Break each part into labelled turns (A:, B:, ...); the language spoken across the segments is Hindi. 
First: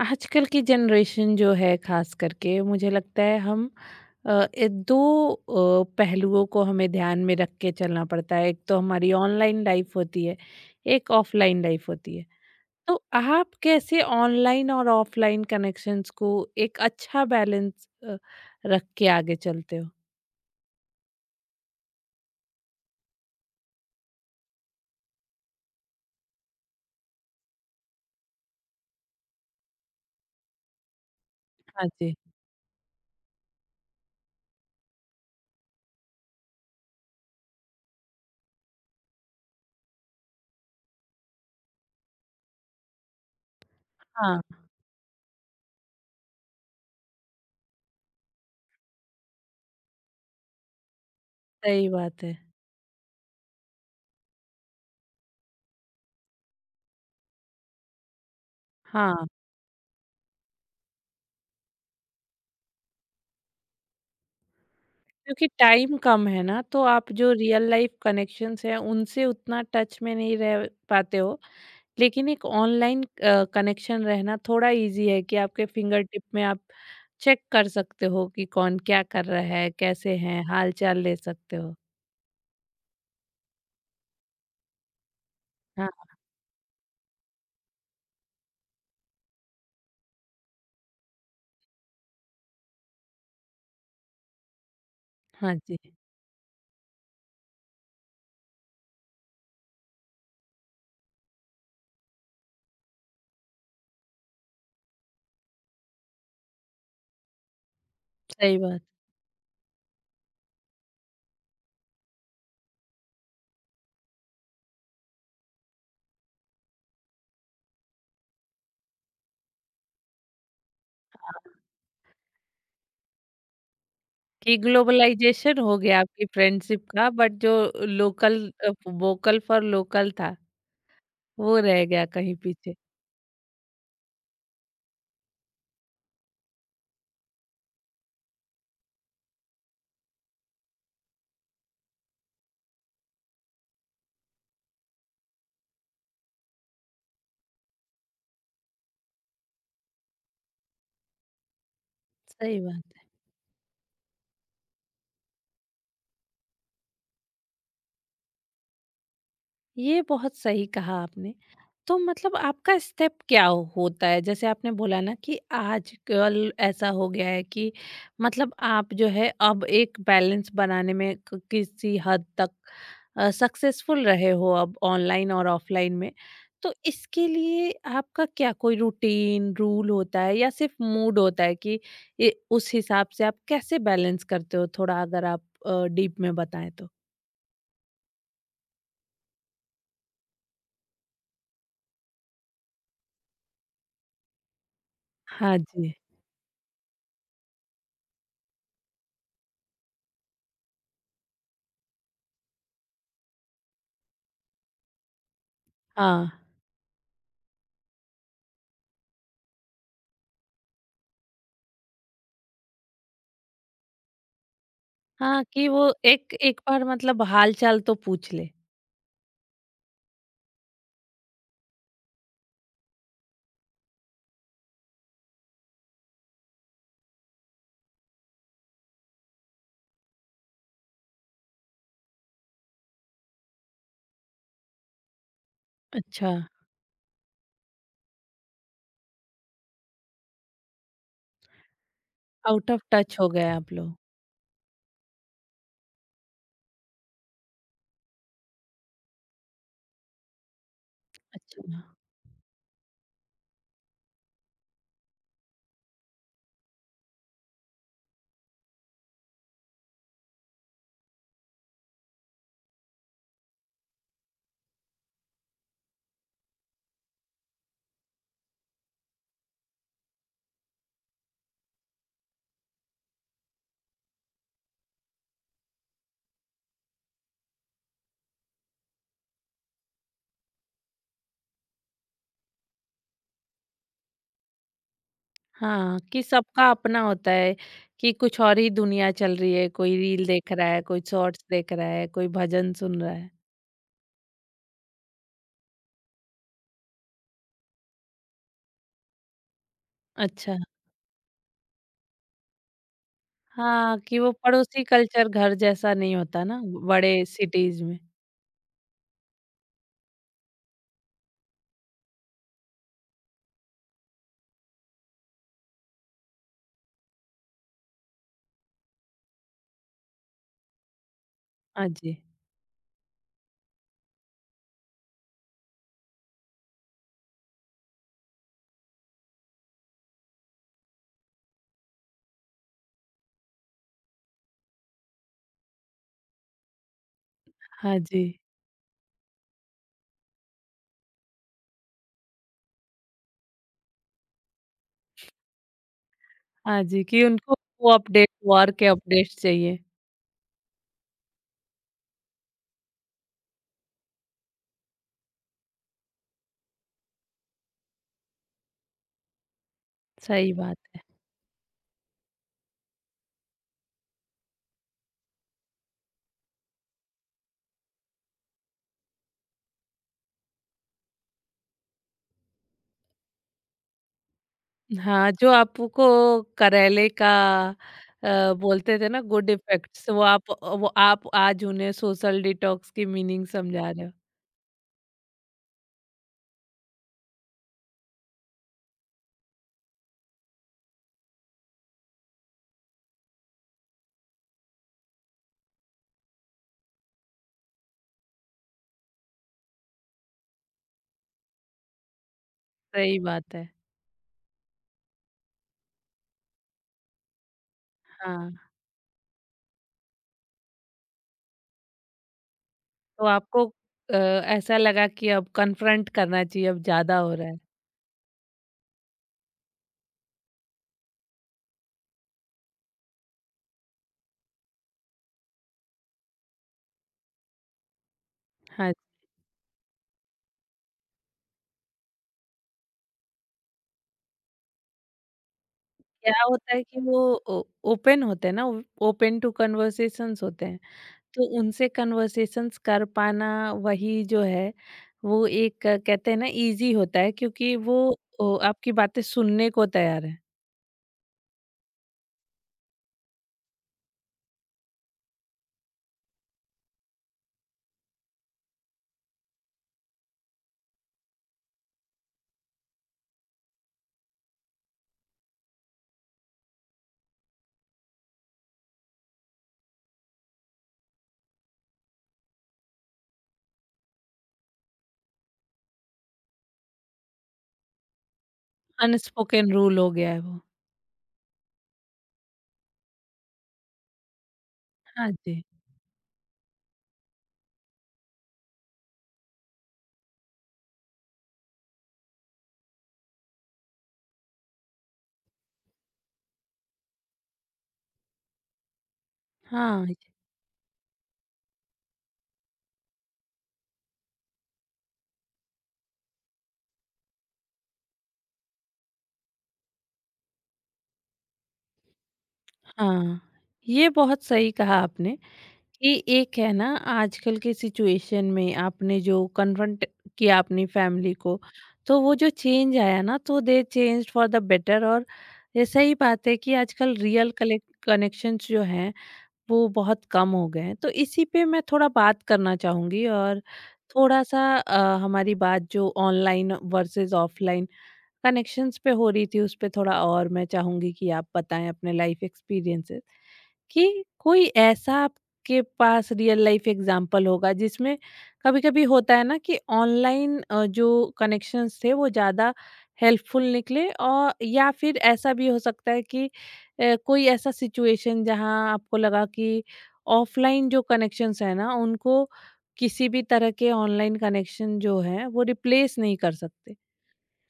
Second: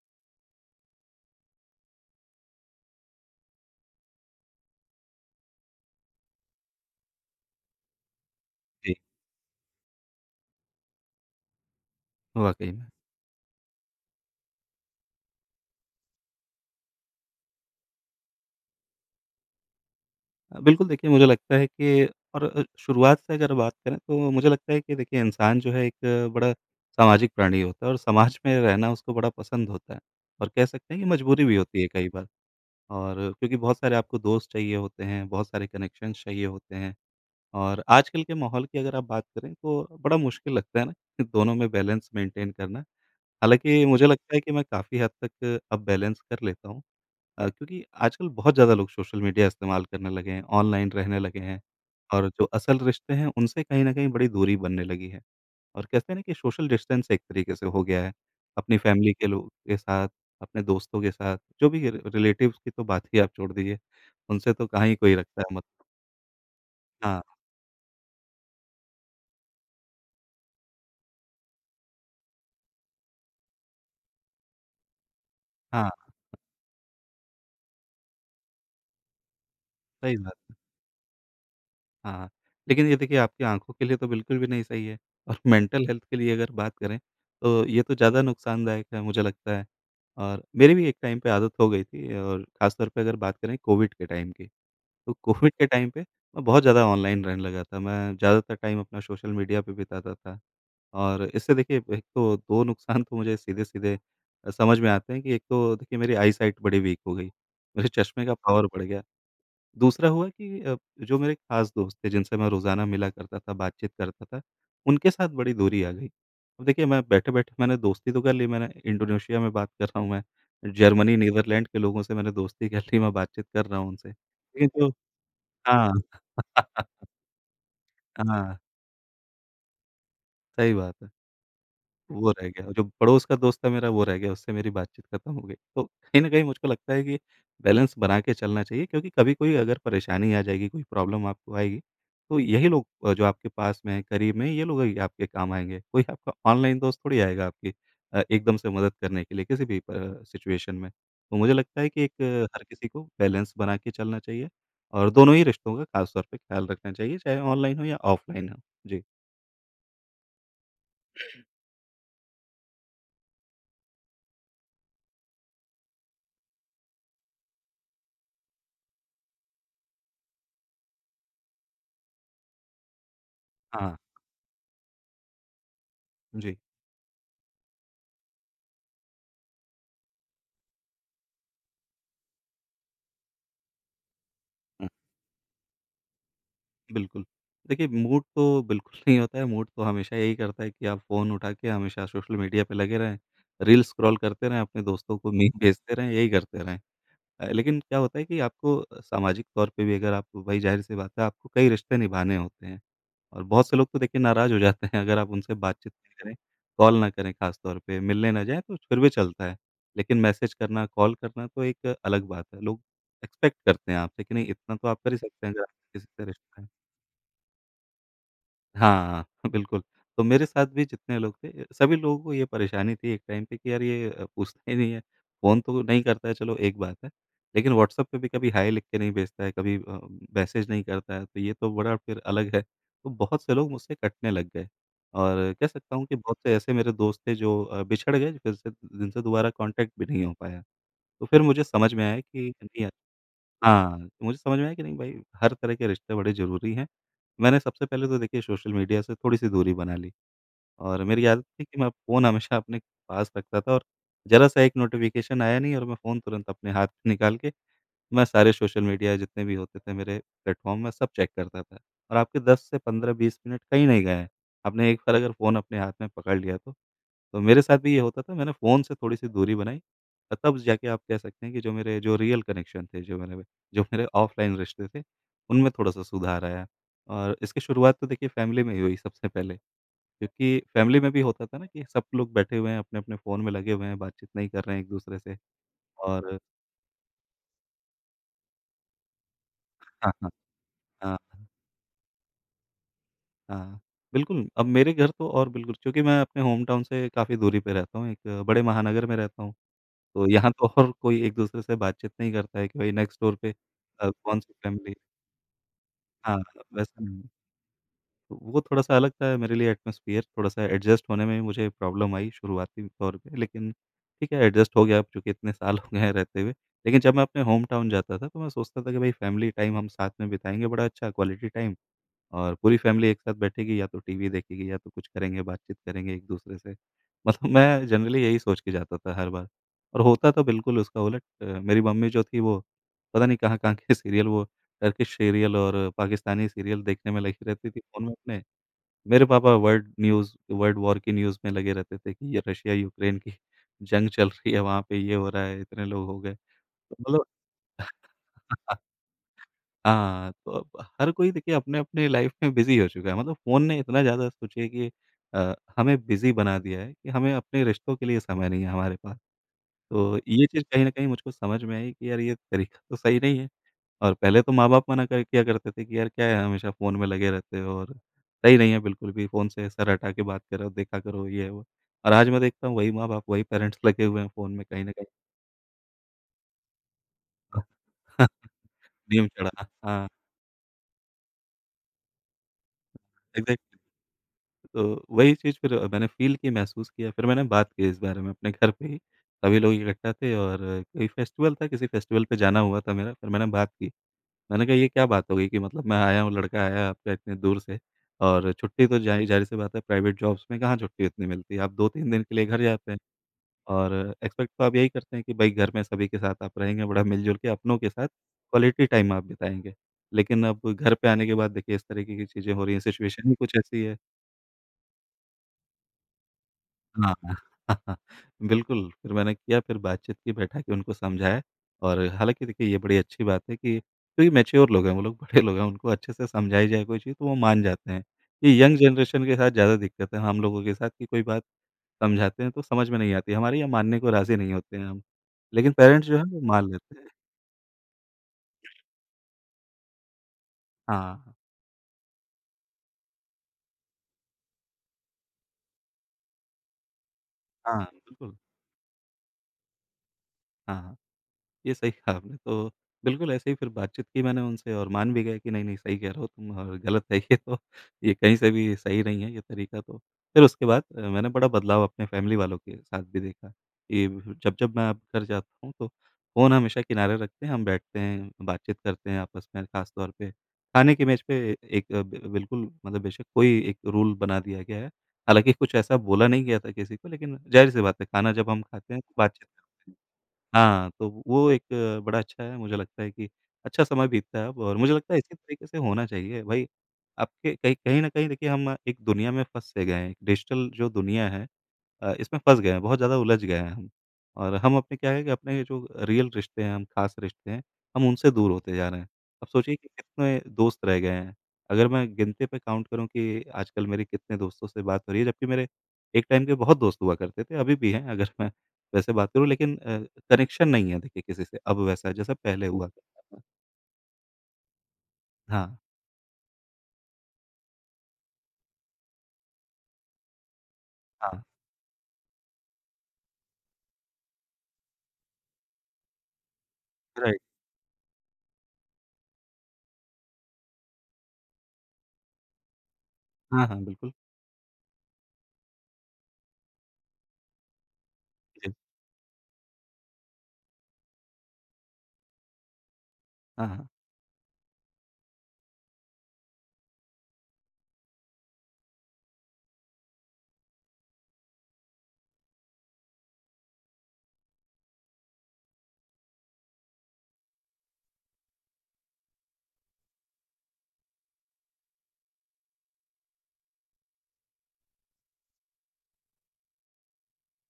A: आजकल की जनरेशन जो है खास करके मुझे लगता है हम दो पहलुओं को हमें ध्यान में रख के चलना पड़ता है, एक तो
B: जी,
A: हमारी ऑनलाइन लाइफ होती है, एक ऑफलाइन लाइफ होती है।
B: वाक़ई में।
A: तो आप कैसे ऑनलाइन और ऑफलाइन कनेक्शंस को एक अच्छा बैलेंस रख के आगे चलते हो?
B: बिल्कुल देखिए मुझे लगता है कि और शुरुआत से अगर बात करें तो मुझे लगता है कि देखिए इंसान जो है एक बड़ा सामाजिक प्राणी होता है और समाज में रहना उसको बड़ा पसंद होता है। और कह सकते हैं कि मजबूरी भी होती
A: हाँ
B: है कई
A: जी।
B: बार। और क्योंकि बहुत सारे आपको दोस्त चाहिए होते हैं, बहुत सारे कनेक्शंस चाहिए होते हैं। और आजकल के माहौल की अगर आप बात करें तो बड़ा मुश्किल लगता है ना कि दोनों में बैलेंस मेंटेन करना। हालाँकि मुझे लगता है कि
A: हाँ।
B: मैं काफ़ी हद तक अब बैलेंस कर लेता हूँ। क्योंकि आजकल बहुत ज़्यादा लोग सोशल मीडिया इस्तेमाल करने लगे हैं, ऑनलाइन रहने लगे हैं
A: सही बात
B: और
A: है।
B: जो असल रिश्ते हैं, उनसे कहीं न कहीं बड़ी दूरी बनने लगी है। और कहते हैं ना कि सोशल डिस्टेंस एक तरीके से हो गया है, अपनी फैमिली के
A: हाँ।
B: लोग के साथ, अपने दोस्तों के साथ, जो भी रि रिलेटिव्स की तो बात ही आप छोड़ दीजिए, उनसे तो कहाँ ही कोई रखता
A: क्योंकि
B: है मत।
A: टाइम कम है ना, तो आप
B: हाँ,
A: जो रियल लाइफ कनेक्शंस हैं उनसे उतना टच में नहीं रह पाते हो। लेकिन एक ऑनलाइन कनेक्शन रहना थोड़ा इजी है कि आपके
B: हाँ,
A: फिंगर टिप में आप चेक कर सकते हो कि कौन क्या कर रहा है, कैसे
B: सही बात।
A: हैं, हाल चाल ले सकते हो।
B: हाँ, लेकिन ये देखिए आपकी आँखों के लिए तो बिल्कुल भी नहीं सही है और मेंटल
A: हाँ,
B: हेल्थ के लिए अगर बात करें तो ये तो ज़्यादा नुकसानदायक है मुझे लगता है। और मेरी भी एक टाइम पे आदत हो गई थी और ख़ास तौर पे अगर बात करें कोविड के टाइम की, तो कोविड
A: हाँ
B: के
A: जी,
B: टाइम पे मैं बहुत ज़्यादा ऑनलाइन रहने लगा था। मैं ज़्यादातर टाइम अपना सोशल मीडिया पे बिताता था और इससे देखिए एक तो 2 नुकसान तो मुझे सीधे-सीधे समझ में आते हैं कि एक तो देखिए मेरी आई साइट बड़ी वीक हो गई, मेरे चश्मे का
A: सही
B: पावर
A: बात।
B: बढ़ गया। दूसरा हुआ कि जो मेरे खास दोस्त थे जिनसे मैं रोज़ाना मिला करता था, बातचीत करता था, उनके साथ बड़ी दूरी आ गई। अब देखिए मैं बैठे-बैठे मैंने दोस्ती तो कर ली, मैंने इंडोनेशिया में बात कर रहा हूँ मैं, जर्मनी,
A: हाँ,
B: नीदरलैंड के लोगों से मैंने दोस्ती कर ली, मैं बातचीत कर रहा हूँ उनसे।
A: कि
B: लेकिन जो
A: ग्लोबलाइज़ेशन हो
B: हाँ,
A: गया आपकी फ्रेंडशिप का, बट जो लोकल
B: हाँ,
A: वोकल फॉर लोकल था,
B: सही बात है।
A: वो रह गया
B: वो
A: कहीं
B: रह गया,
A: पीछे।
B: जो पड़ोस का दोस्त था मेरा वो रह गया, उससे मेरी बातचीत खत्म हो गई। तो कहीं न कहीं मुझको लगता है कि बैलेंस बना के चलना चाहिए क्योंकि कभी कोई अगर परेशानी आ जाएगी, कोई प्रॉब्लम आपको आएगी, तो यही लोग जो आपके पास में हैं, करीब में हैं, ये लोग ही आपके काम आएँगे। कोई आपका ऑनलाइन दोस्त थोड़ी आएगा आपकी एकदम से मदद करने के लिए किसी भी प सिचुएशन में। तो मुझे लगता है कि
A: सही
B: हर
A: बात
B: किसी को
A: है।
B: बैलेंस बना के चलना चाहिए और दोनों ही रिश्तों का खास तौर पे ख्याल रखना चाहिए, चाहे ऑनलाइन हो या ऑफलाइन हो। जी।
A: ये बहुत सही कहा आपने। तो मतलब आपका स्टेप होता है? जैसे आपने बोला ना कि आजकल ऐसा हो गया है कि मतलब आप जो है अब एक बैलेंस बनाने में क किसी हद तक
B: हाँ,
A: सक्सेसफुल रहे हो अब ऑनलाइन और ऑफलाइन में।
B: जी।
A: तो इसके लिए आपका क्या कोई रूटीन, रूल होता है या सिर्फ़ मूड होता है कि ये उस हिसाब से आप कैसे बैलेंस करते हो? थोड़ा अगर आप डीप में बताएँ तो?
B: बिल्कुल। देखिए मूड तो बिल्कुल नहीं होता है, मूड तो हमेशा यही करता है कि आप फ़ोन उठा के हमेशा सोशल मीडिया पे लगे रहें, रील स्क्रॉल करते रहें, अपने दोस्तों को मीम
A: हाँ जी।
B: भेजते रहें, यही करते रहें। लेकिन क्या होता है कि आपको सामाजिक तौर पे भी अगर आप भाई ज़ाहिर-सी बात है आपको कई रिश्ते निभाने होते हैं। और बहुत से लोग तो देखिए नाराज़ हो जाते हैं अगर आप उनसे बातचीत नहीं
A: हाँ।
B: करें, कॉल ना करें ख़ास तौर पे, मिलने ना जाएँ तो फिर भी चलता है। लेकिन मैसेज करना, कॉल करना तो एक अलग बात है, लोग एक्सपेक्ट करते हैं आपसे कि नहीं इतना तो आप कर ही
A: हाँ,
B: सकते हैं अगर
A: कि वो
B: आपका किसी से
A: एक
B: रिश्ता
A: एक
B: है।
A: बार मतलब हाल-चाल तो पूछ ले।
B: हाँ, बिल्कुल। तो मेरे साथ भी जितने लोग थे, सभी लोगों को ये परेशानी थी एक टाइम पे कि यार ये पूछता ही नहीं है। फ़ोन तो नहीं करता है चलो एक बात है, लेकिन व्हाट्सएप पे भी कभी हाय लिख के नहीं भेजता है, कभी मैसेज नहीं करता है, तो ये तो बड़ा फिर अलग है। तो बहुत से लोग मुझसे कटने लग गए और कह सकता हूँ कि
A: अच्छा,
B: बहुत से ऐसे मेरे दोस्त थे जो बिछड़ गए फिर से जिनसे दोबारा कॉन्टैक्ट भी नहीं हो पाया। तो फिर मुझे समझ में आया कि
A: आउट ऑफ
B: नहीं।
A: टच हो गए आप लोग।
B: हाँ, तो मुझे समझ में आया कि नहीं भाई हर तरह के रिश्ते बड़े ज़रूरी हैं। मैंने सबसे पहले तो देखिए सोशल मीडिया से थोड़ी-सी दूरी बना ली और मेरी आदत
A: अच्छा,
B: थी कि मैं फ़ोन हमेशा अपने पास रखता था और ज़रा-सा एक नोटिफ़िकेशन आया नहीं और मैं फ़ोन तुरंत अपने हाथ से निकाल के मैं सारे सोशल मीडिया जितने भी होते थे मेरे प्लेटफ़ॉर्म में सब चेक करता था। और आपके 10 से 15-20 मिनट कहीं नहीं गए हैं। आपने एक बार अगर फ़ोन अपने हाथ में पकड़ लिया तो। तो मेरे साथ भी ये होता था मैंने फ़ोन से थोड़ी-सी दूरी बनाई और तब जाके आप कह सकते हैं कि जो रियल कनेक्शन थे, जो मेरे ऑफ़लाइन रिश्ते थे, उनमें थोड़ा-सा सुधार आया। और इसकी शुरुआत तो देखिए फ़ैमिली में ही हुई सबसे पहले क्योंकि फ़ैमिली में भी होता था ना कि सब लोग बैठे हुए हैं, अपने-अपने फ़ोन में लगे हुए हैं, बातचीत नहीं कर रहे हैं एक-दूसरे से
A: हाँ, कि
B: और
A: सबका अपना होता है, कि कुछ और ही दुनिया चल रही है, कोई
B: हाँ,
A: रील
B: हाँ।
A: देख रहा है, कोई शॉर्ट्स देख रहा है, कोई भजन सुन रहा है।
B: हाँ, बिल्कुल, अब मेरे घर तो और बिल्कुल क्योंकि मैं अपने होम टाउन से काफ़ी दूरी पे रहता हूँ, एक बड़े महानगर में रहता हूँ, तो यहाँ
A: अच्छा,
B: तो और कोई एक-दूसरे से बातचीत नहीं करता है कि भई नेक्स्ट डोर पे
A: हाँ, कि वो
B: कौन-सी
A: पड़ोसी
B: फैमिली
A: कल्चर घर जैसा नहीं
B: हाँ,
A: होता ना
B: वैसा नहीं
A: बड़े
B: है।
A: सिटीज़ में।
B: तो वो थोड़ा-सा अलग था मेरे लिए एटमॉस्फियर, थोड़ा-सा एडजस्ट होने में मुझे प्रॉब्लम आई शुरुआती तौर पे, लेकिन ठीक है एडजस्ट हो गया अब चूँकि इतने साल हो गए हैं रहते हुए। लेकिन जब मैं अपने होम टाउन जाता था, तो मैं सोचता था कि भई फैमिली टाइम हम साथ में बिताएँगे, बड़ा अच्छा क्वालिटी टाइम।
A: हाँ जी।
B: और पूरी फ़ैमिली एक साथ बैठेगी या तो टीवी देखेगी या तो कुछ करेंगे, बातचीत करेंगे एक-दूसरे से। मतलब मैं जनरली यही सोच के जाता था हर बार और होता तो बिल्कुल उसका उलट। मेरी मम्मी जो थी वो पता नहीं कहाँ-कहाँ के सीरियल वो टर्किश सीरियल और पाकिस्तानी सीरियल देखने में लगी रहती थी
A: हाँ
B: फ़ोन में
A: जी।
B: अपने। मेरे पापा वर्ल्ड न्यूज़ वर्ल्ड वॉर की न्यूज़ में लगे रहते थे कि ये रशिया-यूक्रेन की जंग चल रही है, वहाँ पे ये हो रहा है, इतने लोग हो गए।
A: हाँ
B: तो
A: जी, कि
B: मतलब
A: उनको वो अपडेट, वॉर के अपडेट्स चाहिए।
B: हाँ, तो अब हर कोई देखिए अपने-अपने लाइफ़ में बिज़ी हो चुका है मतलब फ़ोन ने इतना ज़्यादा सोचिए कि हमें बिज़ी बना दिया है कि हमें अपने रिश्तों के लिए समय नहीं है हमारे पास। तो ये
A: सही
B: चीज़
A: बात।
B: कहीं न कहीं मुझको समझ में आई कि यार ये तरीका तो सही नहीं है। और पहले तो माँ-बाप मना कर किया करते थे कि यार क्या है हमेशा फ़ोन में लगे रहते हो और सही नहीं है बिल्कुल भी फ़ोन से सर हटा के बात करो, देखा करो ये वो। और आज मैं देखता हूँ वही माँ-बाप, वही पेरेंट्स लगे हुए हैं फ़ोन में कहीं न कहीं।
A: हाँ, जो आपको करेले का बोलते थे ना
B: नियम
A: गुड
B: चढ़ा हाँ,
A: इफेक्ट्स, वो आप आज उन्हें सोशल डिटॉक्स की मीनिंग
B: एग्ज़ैक्ट।
A: समझा रहे हो।
B: तो वही चीज़ फिर मैंने फ़ील की, महसूस किया, फिर मैंने बात की इस बारे में अपने घर पे ही। सभी लोग इकट्ठा थे और कोई फेस्टिवल था, किसी फेस्टिवल पे जाना हुआ था मेरा, फिर मैंने बात की। मैंने कहा, "ये क्या बात हो गई कि मतलब मैं आया हूँ, लड़का आया है आपका इतने दूर से और छुट्टी तो ज़ाहिर-सी बात है प्राइवेट जॉब्स में कहाँ छुट्टी इतनी मिलती है। आप 2-3 दिन के लिए घर जाते हैं
A: सही बात है।
B: और एक्सपेक्ट तो आप यही करते हैं कि भई घर में सभी के साथ आप रहेंगे, बड़ा मिल-जुल के अपनों के साथ
A: हाँ,
B: क्वालिटी टाइम आप बिताएँगे। लेकिन अब घर पे आने के बाद देखिए इस तरीके की चीज़ें हो रही हैं,
A: तो
B: सिचुएशन ही कुछ
A: आपको
B: ऐसी है।
A: ऐसा लगा कि अब कन्फ्रंट करना चाहिए, अब
B: हाँ,
A: ज़्यादा हो रहा है।
B: बिल्कुल, फिर मैंने किया, फिर बातचीत की, बैठा के उनको समझाया और हालाँकि देखिए ये बड़ी अच्छी बात है कि क्योंकि मैच्योर लोग हैं वो लोग, बड़े लोग हैं, उनको अच्छे से समझाई जाए कोई चीज़ तो वो मान जाते हैं। ये यंग
A: हाँ,
B: जनरेशन के साथ ज़्यादा दिक्कत है हम लोगों के साथ कि कोई बात समझाते हैं तो समझ में नहीं आती, हमारे यहाँ मानने को राज़ी नहीं होते हैं हम, लेकिन पेरेंट्स जो है
A: क्या
B: वो मान
A: होता है
B: लेते
A: कि
B: हैं।
A: वो ओ ओपन होते हैं ना, ओपन टू कन्वर्सेशंस होते हैं।
B: हाँ,
A: तो उनसे कन्वर्सेशंस कर पाना वही जो है वो एक कहते हैं ना इजी होता है, क्योंकि
B: हाँ, बिल्कुल।
A: आपकी बातें सुनने को तैयार है।
B: हाँ, हाँ। ये सही कहा आपने, तो बिल्कुल ऐसे ही फिर बातचीत की मैंने उनसे और मान भी गए कि नहीं, नहीं सही कह रहे हो तुम और गलत है ये तो, ये कहीं से भी सही नहीं है ये तरीका तो। फिर उसके बाद मैंने बड़ा बदलाव अपने फैमिली वालों के साथ भी देखा कि जब-जब मैं अब घर जाता हूँ तो फ़ोन हमेशा किनारे रखते हैं, हम बैठते हैं, बातचीत करते हैं आपस में खास तौर पे। खाने की मेज़ पे एक अ, बि बिल्कुल मतलब बेशक कोई एक रूल बना दिया गया है। हालाँकि कुछ ऐसा बोला नहीं गया था किसी को लेकिन ज़ाहिर-सी बात है खाना जब हम खाते हैं तो बातचीत
A: अनस्पोकन
B: करते हैं।
A: रूल हो गया है वो।
B: हाँ, तो वो एक बड़ा अच्छा है, मुझे लगता है कि अच्छा समय बीतता है अब और मुझे लगता है
A: हाँ
B: इसी
A: जी।
B: तरीके से होना चाहिए। भई, आपके कहीं कहीं न कहीं देखिए हम एक दुनिया में फँस से गए हैं, एक डिजिटल जो दुनिया है, इसमें फँस गए हैं, बहुत ज़्यादा उलझ गए हैं हम। और हम अपने क्या है कि अपने जो रियल रिश्ते हैं, हम ख़ास रिश्ते हैं, हम उनसे दूर होते जा रहे हैं। अब सोचिए कि
A: हाँ।
B: कितने दोस्त रह गए हैं। अगर मैं गिनती पे काउंट करूँ कि आजकल मेरे कितने दोस्तों से बात हो रही है, जबकि मेरे एक टाइम के बहुत दोस्त हुआ करते थे, अभी भी हैं अगर मैं वैसे बात करूँ लेकिन कनेक्शन नहीं है देखिए किसी से अब वैसा जैसा पहले हुआ करता
A: हाँ।
B: था।
A: ये बहुत सही कहा आपने
B: हाँ,
A: कि एक है ना, आजकल के सिचुएशन में आपने जो कन्फ्रंट किया अपनी फैमिली
B: हाँ,
A: को, तो वो जो चेंज आया ना, तो the change for the better. और ये सही बात है कि आजकल
B: राइट।
A: रियल कनेक्शंस जो हैं वो बहुत कम हो गए हैं। तो इसी पे मैं थोड़ा बात करना चाहूँगी, और
B: हाँ, हाँ, बिल्कुल।
A: थोड़ा-सा हमारी बात जो ऑनलाइन वर्सेस ऑफ़लाइन
B: जी।
A: कनेक्शंस पे हो रही थी, उस पे थोड़ा और मैं चाहूँगी कि आप बताएँ अपने लाइफ़ एक्सपीरियंसेस।
B: हाँ, हाँ।
A: कि कोई ऐसा आपके पास रियल लाइफ एग्जांपल होगा जिसमें कभी-कभी होता है ना कि ऑनलाइन जो कनेक्शंस थे वो ज़्यादा हेल्पफुल निकले, और या फिर ऐसा भी हो सकता है कि कोई ऐसा सिचुएशन जहां आपको लगा कि ऑफलाइन जो कनेक्शंस है ना उनको किसी भी तरह के ऑनलाइन कनेक्शन जो है वो रिप्लेस नहीं कर सकते।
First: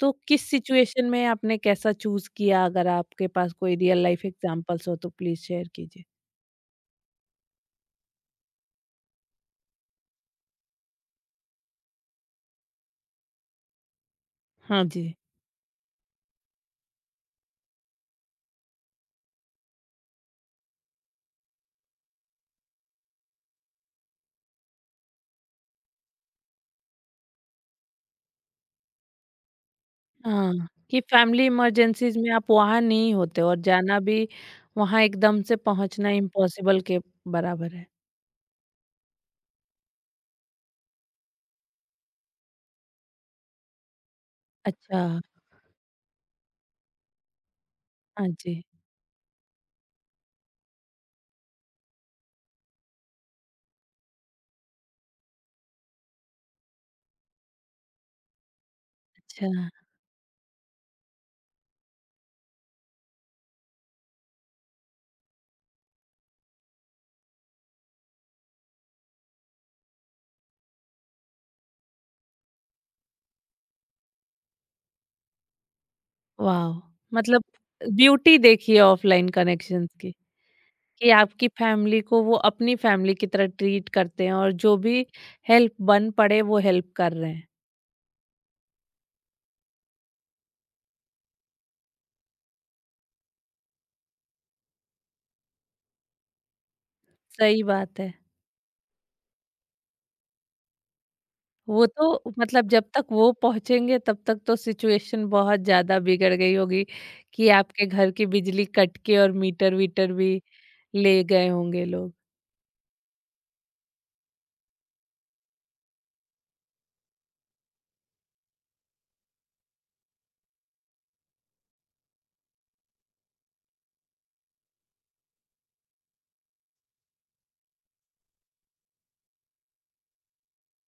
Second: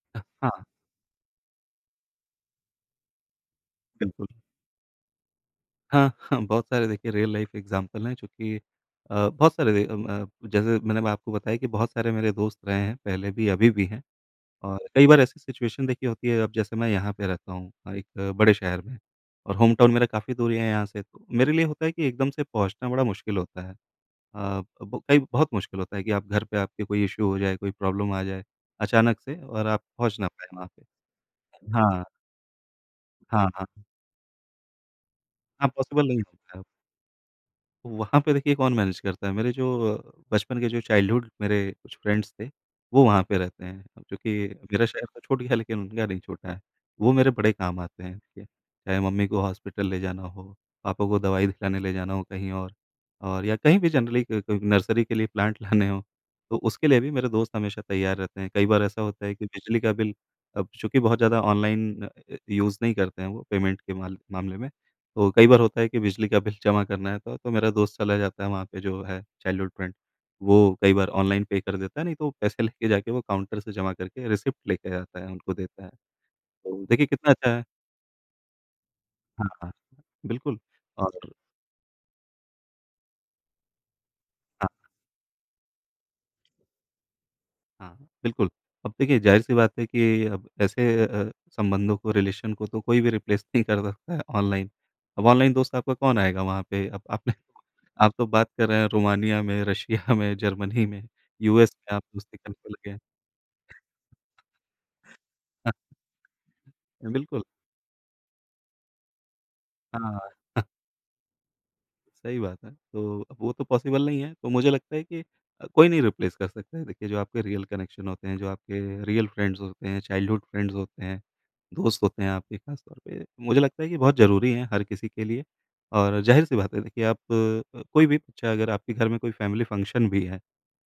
A: तो किस
B: हाँ,
A: सिचुएशन में आपने कैसा चूज़ किया, अगर आपके पास कोई रियल लाइफ
B: बिल्कुल।
A: एग्जांपल्स हो तो प्लीज़ शेयर कीजिए?
B: हाँ, हाँ, बहुत सारे देखिए रियल लाइफ़ एग्ज़ाम्पल हैं जो कि अ, बहुत सारे दे अम, अ, जैसे मैंने मैं आपको बताया कि बहुत सारे मेरे दोस्त रहे हैं, पहले भी, अभी भी हैं और
A: हाँ
B: कई
A: जी।
B: बार ऐसी सिचुएशन देखिए होती है अब जैसे मैं यहाँ पे रहता हूँ एक बड़े शहर में और होम टाउन मेरा काफ़ी दूरी है यहाँ से, तो मेरे लिए होता है कि एकदम से पहुँचना बड़ा मुश्किल होता है। अ, ब कई बहुत मुश्किल होता है कि आप घर पे आपके कोई इश्यू हो जाए, कोई प्रॉब्लम आ जाए अचानक से और आप पहुँच ना पाएँ वहाँ
A: हाँ,
B: पे।
A: कि फैमिली
B: हाँ,
A: इमरजेंसीज़ में आप वहाँ नहीं होते,
B: हाँ,
A: और
B: हाँ,
A: जाना भी वहाँ एकदम से
B: हाँ, पॉसिबल
A: पहुँचना
B: नहीं होता है वो।
A: इम्पॉसिबल के बराबर है।
B: वहाँ पे देखिए कौन मैनेज करता है, मेरे जो बचपन के जो चाइल्डहुड मेरे कुछ फ्रेंड्स थे, वो वहाँ पे रहते हैं। अब चूँकि मेरा
A: अच्छा।
B: शहर तो छूट गया लेकिन उनका नहीं छूटा है, वो मेरे बड़े काम आते हैं
A: हाँ
B: देखिए।
A: जी।
B: चाहे मम्मी को हॉस्पिटल ले जाना हो, पापा को दवाई दिलाने ले जाना हो कहीं और या कहीं भी जनरली क कोई नर्सरी के लिए प्लांट लाने हों, तो उसके लिए भी मेरे दोस्त हमेशा तैयार रहते हैं। कई बार ऐसा होता है कि
A: अच्छा।
B: बिजली का बिल अब चूँकि बहुत ज़्यादा ऑनलाइन यूज़ नहीं करते हैं वो पेमेंट के माल मामले में, तो कई बार होता है कि बिजली का बिल जमा करना है तो मेरा दोस्त चला जाता है वहाँ पे जो है चाइल्डहुड फ्रेंड, वो कई बार ऑनलाइन पे कर देता है, नहीं तो पैसे लेके जाके वो काउंटर से जमा करके रिसिप्ट लेके जाता है, उनको देता है।
A: वॉव!
B: ओह! देखिए कितना
A: मतलब
B: अच्छा है
A: ब्यूटी देखी है ऑफ़लाइन
B: हाँ, हाँ,
A: कनेक्शंस की,
B: बिल्कुल
A: कि
B: और
A: आपकी फैमिली को वो अपनी फैमिली की तरह ट्रीट करते हैं और
B: हाँ,
A: जो भी हेल्प बन पड़े वो हेल्प कर रहे हैं।
B: हाँ, बिल्कुल। अब देखिए ज़ाहिर-सी बात है कि अब ऐसे संबंधों को, रिलेशन को तो कोई भी रिप्लेस नहीं कर सकता है ऑनलाइन। अब ऑनलाइन दोस्त आपका कौन आएगा वहाँ पे? अब आपने
A: सही बात
B: आप
A: है।
B: तो बात कर रहे हैं रोमानिया में, रशिया में, जर्मनी में, यूएस
A: वो
B: में आप
A: तो
B: दोस्ती
A: मतलब
B: करने
A: जब
B: लगे हैं।
A: तक वो पहुँचेंगे तब तक तो सिचुएशन बहुत
B: हाँ,
A: ज़्यादा बिगड़ गई होगी,
B: बिल्कुल।
A: कि आपके घर की बिजली कट के और मीटर-वीटर
B: हाँ,
A: भी ले गए होंगे लोग।
B: सही बात है। तो अब वो तो पॉसिबल नहीं है, तो मुझे लगता है कि कोई नहीं रिप्लेस कर सकता है। देखिए, जो आपके रियल कनेक्शन होते हैं, जो आपके रियल फ्रेंड्स होते हैं, चाइल्डहुड फ्रेंड्स होते हैं, दोस्त होते हैं आपके खास तौर पे, मुझे लगता है कि बहुत ज़रूरी हैं हर किसी के लिए। और ज़ाहिर-सी बात है, देखिए आप कोई भी बच्चा अगर आपके घर में कोई फैमिली फंक्शन भी है,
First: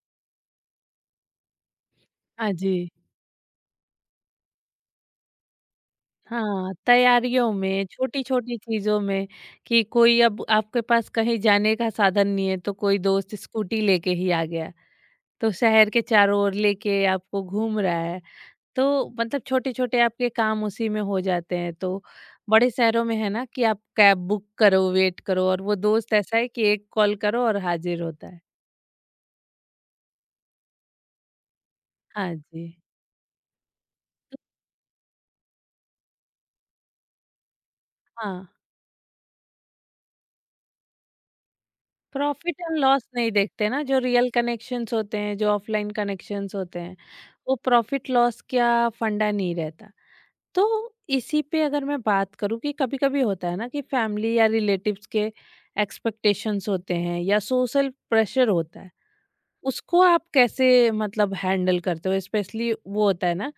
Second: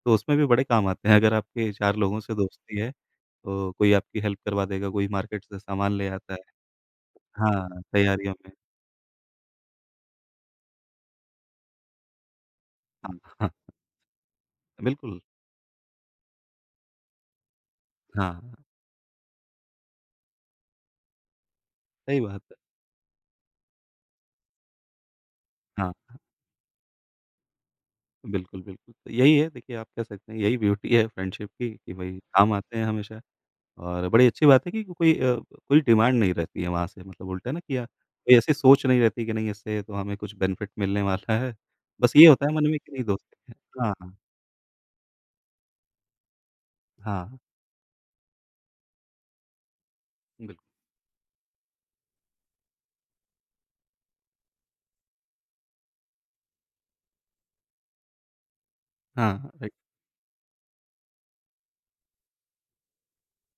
B: तो उसमें भी बड़े काम आते हैं। अगर आपके 4 लोगों से
A: हाँ
B: दोस्ती
A: जी।
B: है, तो कोई आपकी हेल्प करवा देगा, कोई मार्केट से सामान ले आता है।
A: हाँ, तैयारियों
B: हाँ,
A: में,
B: तैयारियों में।
A: छोटी-छोटी चीज़ों में, कि कोई अब आपके पास कहीं जाने का साधन नहीं है तो कोई
B: हाँ।
A: दोस्त
B: हाँ।
A: स्कूटी लेके ही आ गया।
B: बिल्कुल।
A: तो शहर के चारों ओर लेके आपको घूम रहा है।
B: हाँ।
A: तो मतलब छोटे-छोटे आपके काम उसी में हो जाते हैं। तो
B: सही बात है।
A: बड़े शहरों में है ना कि आप कैब बुक करो, वेट करो, और वो
B: हाँ,
A: दोस्त
B: हाँ।
A: ऐसा है कि एक कॉल करो और हाज़िर होता है।
B: बिल्कुल, बिल्कुल। तो यही है देखिए आप कह सकते हैं यही ब्यूटी है फ्रेंडशिप की कि भई
A: हाँ
B: काम
A: जी।
B: आते हैं हमेशा और बड़ी अच्छी बात है कि कोई कोई डिमांड नहीं रहती है वहाँ से मतलब उल्टा ना कि कोई
A: हाँ,
B: ऐसी सोच नहीं रहती कि नहीं इससे तो हमें कुछ बेनिफिट मिलने वाला है। बस ये होता है
A: प्रॉफ़िट
B: मन में
A: एंड
B: कि नहीं
A: लॉस नहीं
B: दोस्ती है।
A: देखते ना
B: हाँ,
A: जो
B: हाँ।
A: रियल कनेक्शंस होते हैं, जो ऑफ़लाइन कनेक्शंस होते हैं,
B: हाँ।
A: वो प्रॉफ़िट लॉस का फंडा नहीं रहता। तो
B: बिल्कुल।
A: इसी पे अगर मैं बात करूँ कि कभी-कभी होता है ना कि फ़ैमिली या रिलेटिव्स के एक्सपेक्टेशंस होते हैं या सोशल प्रेशर होता है।
B: हाँ, राइट।
A: उसको आप कैसे मतलब हैंडल करते हो, स्पेशली वो होता है ना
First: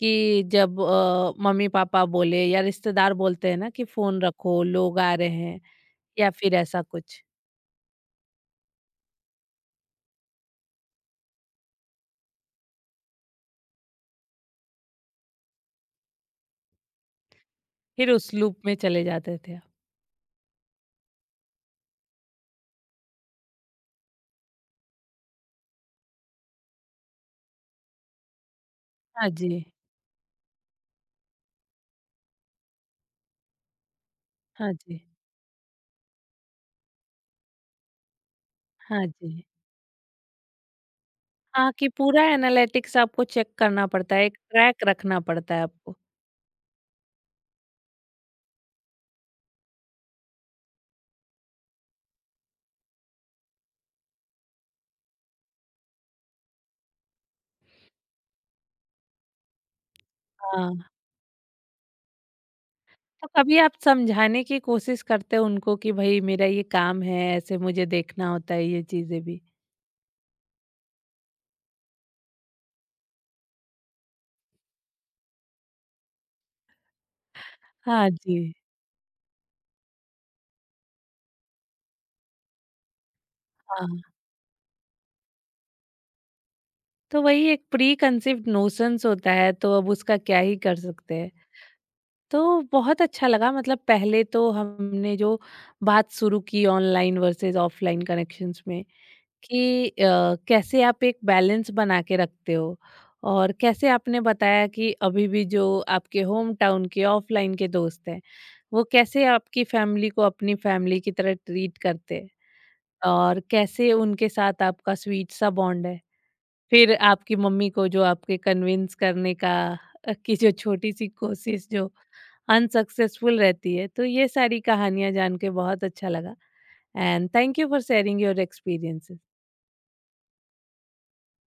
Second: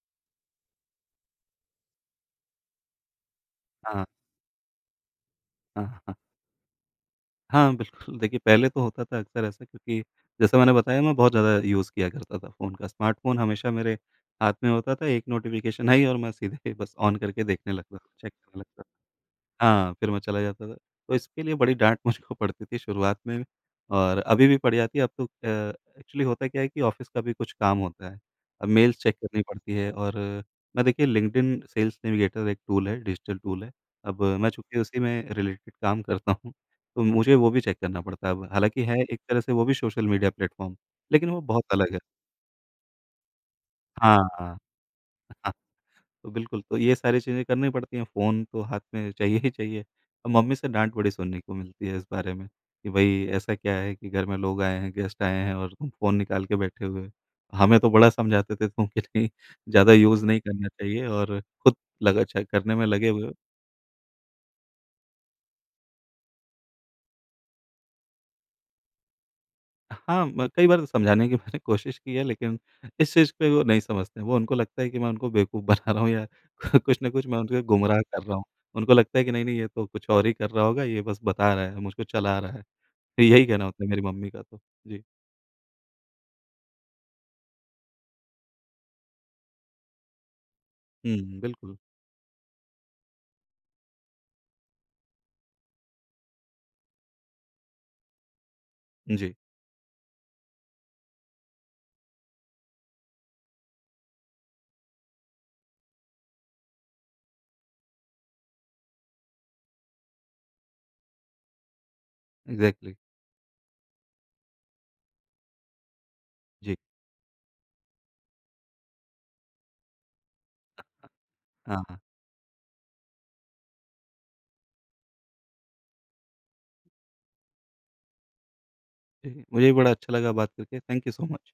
A: कि जब मम्मी पापा बोले या रिश्तेदार बोलते हैं ना कि
B: हाँ,
A: फोन रखो, लोग आ रहे हैं,
B: हाँ।
A: या फिर ऐसा कुछ।
B: हाँ, बिल्कुल। देखिए, पहले तो होता था अक्सर ऐसा क्योंकि जैसा मैंने बताया मैं बहुत ज़्यादा यूज़ किया करता था फ़ोन का। स्मार्टफ़ोन हमेशा मेरे हाथ में होता था, एक नोटिफ़िकेशन आई और मैं सीधे बस ऑन करके देखने लगता था,
A: फिर
B: चेक
A: उस
B: करने
A: लूप में
B: लगता
A: चले जाते थे आप।
B: था। हाँ, फिर मैं चला जाता था। तो इसके लिए बड़ी डाँट मुझको पड़ती थी शुरुआत में और अभी भी पड़ जाती है। अब तो एक्चुअली होता क्या है कि ऑफ़िस का भी कुछ काम होता है। अब मेल्स चेक
A: हाँ
B: करनी
A: जी।
B: पड़ती है और मैं देखिए लिंक्डइन सेल्स नेविगेटर एक टूल है, डिजिटल टूल है। अब मैं
A: हाँ
B: चूँकि उसी
A: जी।
B: में रिलेटेड काम करता हूँ, तो मुझे वो भी चेक करना पड़ता है अब। हालाँकि है
A: हाँ
B: एक तरह
A: जी।
B: से वो भी सोशल मीडिया प्लेटफ़ॉर्म, लेकिन वो बहुत
A: हाँ, कि
B: अलग है।
A: पूरा एनालिटिक्स आपको चेक करना पड़ता
B: हाँ,
A: है, एक
B: हाँ।
A: ट्रैक रखना पड़ता है आपको।
B: तो बिल्कुल, तो ये सारी चीज़ें करनी पड़ती हैं, फ़ोन तो हाथ में चाहिए ही चाहिए। अब मम्मी से डाँट बड़ी सुनने को मिलती है इस बारे में कि भई ऐसा क्या है कि घर में लोग आए हैं, गेस्ट आए हैं और तुम फ़ोन निकाल के बैठे हुए हो। हमें तो बड़ा समझाते थे तुम कि नहीं ज़्यादा यूज़ नहीं करना
A: हाँ।
B: चाहिए और खुद लगा अच्छा करने में लगे हुए
A: तो
B: हो।
A: कभी आप समझाने की कोशिश करते हो उनको कि भाई मेरा ये काम है, ऐसे मुझे देखना होता है ये चीजें भी।
B: हाँ, म कई बार तो समझाने की मैंने कोशिश की है लेकिन इस चीज़ पे वो नहीं समझते हैं। वो उनको लगता है कि मैं उनको बेवकूफ़ बना रहा हूँ या कुछ न कुछ मैं उनको गुमराह
A: हाँ
B: कर रहा
A: जी।
B: हूँ। उनको लगता है कि नहीं-नहीं ये तो कुछ और ही कर रहा होगा, ये बस बता रहा है, मुझको चला रहा है। यही कहना होता है मेरी मम्मी का तो। जी।
A: तो वही एक प्री कंसीव्ड नोशंस होता है, तो अब उसका क्या ही कर सकते हैं।
B: हुँ, बिल्कुल।
A: तो बहुत अच्छा लगा, मतलब पहले तो हमने जो बात शुरू की ऑनलाइन वर्सेस ऑफलाइन कनेक्शंस में,
B: जी,
A: कि कैसे आप एक बैलेंस बना के रखते हो, और कैसे आपने बताया कि अभी भी जो आपके होम टाउन के ऑफलाइन के दोस्त हैं वो कैसे आपकी फैमिली को अपनी फैमिली की तरह ट्रीट करते हैं,
B: एग्ज़ैक्टली।
A: और कैसे उनके साथ आपका स्वीट सा बॉन्ड है।
B: जी।
A: फिर आपकी मम्मी को जो आपके कन्विंस करने का की जो छोटी सी कोशिश
B: हाँ,
A: जो
B: हाँ।
A: अनसक्सेसफुल रहती है, तो ये सारी कहानियाँ जान के बहुत अच्छा लगा। And thank you for sharing your experiences.
B: जी, मुझे भी बड़ा अच्छा लगा बात करके। Thank you so much.